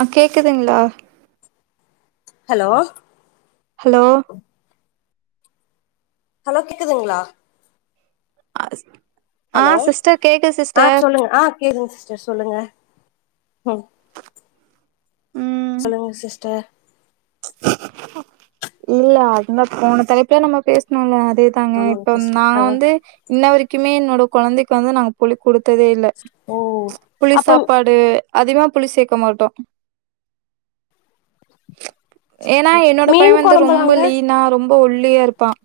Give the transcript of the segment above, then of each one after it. ஆ கேட்குதுங்ளா hello hello hello கேக்குதுங்ளா ஆ சிஸ்டர் கேக்குது சிஸ்டர் கேதுங்க சிஸ்டர் சொல்லுங்க ம் ம் சொல்லுங்க சிஸ்டர் இல்ல அந்த போன தலைப்புல நம்ம பேசணுல்ல அதே தாங்க ஆமாங்க இப்ப சிஸ்டர் நா அதா வந்து இன்ன வரைக்குமே என்னோட கொழந்தைக்கு வந்து நாங்க புளி குடுத்ததே இல்ல ஓ புளி அப்ப சாப்பாடு அதிகமா புளி சேக்க மாட்டோ ஏனா என்னோட பையன் மீன் வந்து ரொம்ப கொழம்பலாங்க லீனா ரொம் ப ஒல்லியா இருப்பான்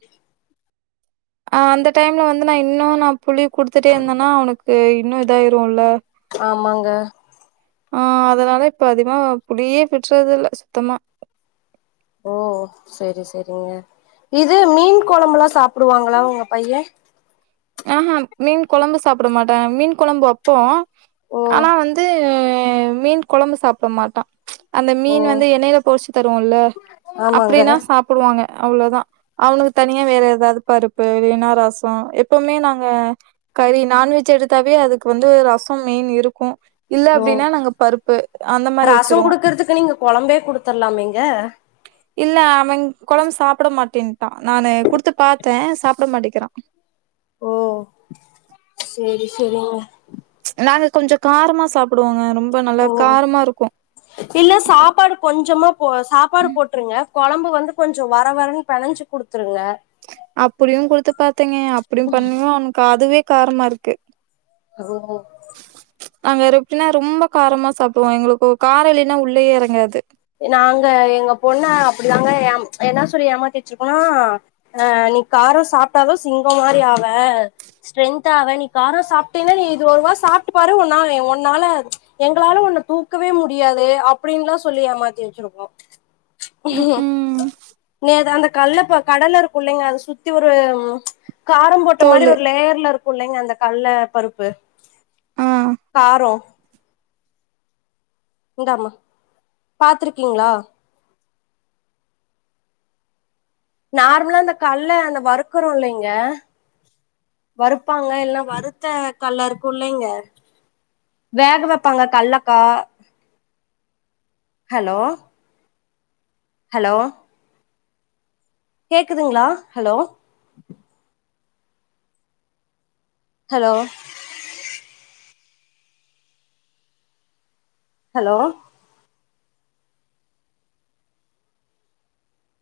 அந்த டைம்ல வந்து நா இன்னு நா புளி குடுத்துட்டே இருந்தேனா அவனுக்கு இன்னு இதாயிருல்ல ஆமாங்க ஆ அதனால இப்ப அதிகமா புளியே விட்டுறது இல்ல சுத்தமா ஓ சரி சரிங்க இது மீன் கொழம்பெல்லா சாப்டுவாங்ளா உங்க பையன் அஹா மீன் கொழம்பு சாப்ட மாட்டா மீன் கொழம்பு வெப்போ ஓ ஆனா வந்த மீன் கொழம்ப சாப்ட மாட்டான் அந்த ஓ மீன் வந்து எண்ணேல பொறிச்சு தருவோல்ல ஆமாங்க அப்டினா சா டுவாங்க அவ்ளோதா அவுங்ளுக்கு தனியா வேற எதாது பருப்பு இல்லனா ரசோ எப்போமே நாங்க கறி நான்வெஜ் எடுத்தாவே அதுக்கு வந்து ரசோம் மெயின் இருக்கு இல்ல ஓ அப்டினா நாங்க பருப்பு அந்த மாரி ரசோ வெச்சிருவோ குடுக்கறதுக்கு நீங்க கொழம்பே குடுத்தர்லாமேங்க இல்ல அவன் கொழம் சாப்ட மாட்டேன்ட்டா நானு குடுத்து பாத்த சாப்ட மாட்டிக்கிறா ஓ சேரி சேரிங்க நாங்க கொஞ்சோ காரமா சாப்டுவோங்க ரொம் ஓ இல்ல சாப்பாடு கொஞ்சமா போ சாப்பாடு போட்ருங்க கொழம்பு வந்து கொஞ்சொ வர வரன் பெனஞ்சு குடுத்துருங்க அப்டியுன் குடுத்து பாத்தேங்க அப்டியும் பண்ணியும் அவனுக்கு அதுவே காரமா இருக்கு அஹஹ ஓ நாங்க ரிப்னா ரொம்ப காரமா சாப்டுவோ எங்ளுக்கு காரோ இல்லீனா உள்ளயே எறங்காது நாங்க எங்க பொண்ண அப்டிதாங்க எம் என்னா சொல்லி ஏமாத்திட்ருக்கோனா ஆ நீ காரோ சாப்டாதா சிங்கோ மாரி ஆவ ஸ்ட்ரென்த் ஆவ நீ காரோ சாப்டீனா நீ இது ஒருவா சாப்ட்டு பாரு உன்னா உன்னால எங்களாலு உன்ன தூ க்கவே முடியாது அப்டின்ல்லா சொல்லி ஏமா ஜேச்சிருக்கோ ம் ம் நீ அத அந்த கல்லப்ப கடல இருக்கு இல்லங்க அத சுத்தி ஒரூ காரம் போட்ட மாரி தோலு ஒரு லேயர்ல இரு க்குல்லைங்க அந்த கல்ல பருப்பு ஆ காரோ இந்தாமா பாத்திருக்கீங்ளா நார்மலா இந்த கல்ல அந்த வறுக்கறோ இல்லைங்க வறுப்பாங்க இல்னா வறுத்த கல்ல இருக்குல்லைங்க வேக வப்பாங்க கல்லக்கா ஹலோ ஹலோ கேக்குதுங்ளா ஹலோ ஹலோ ஹலோ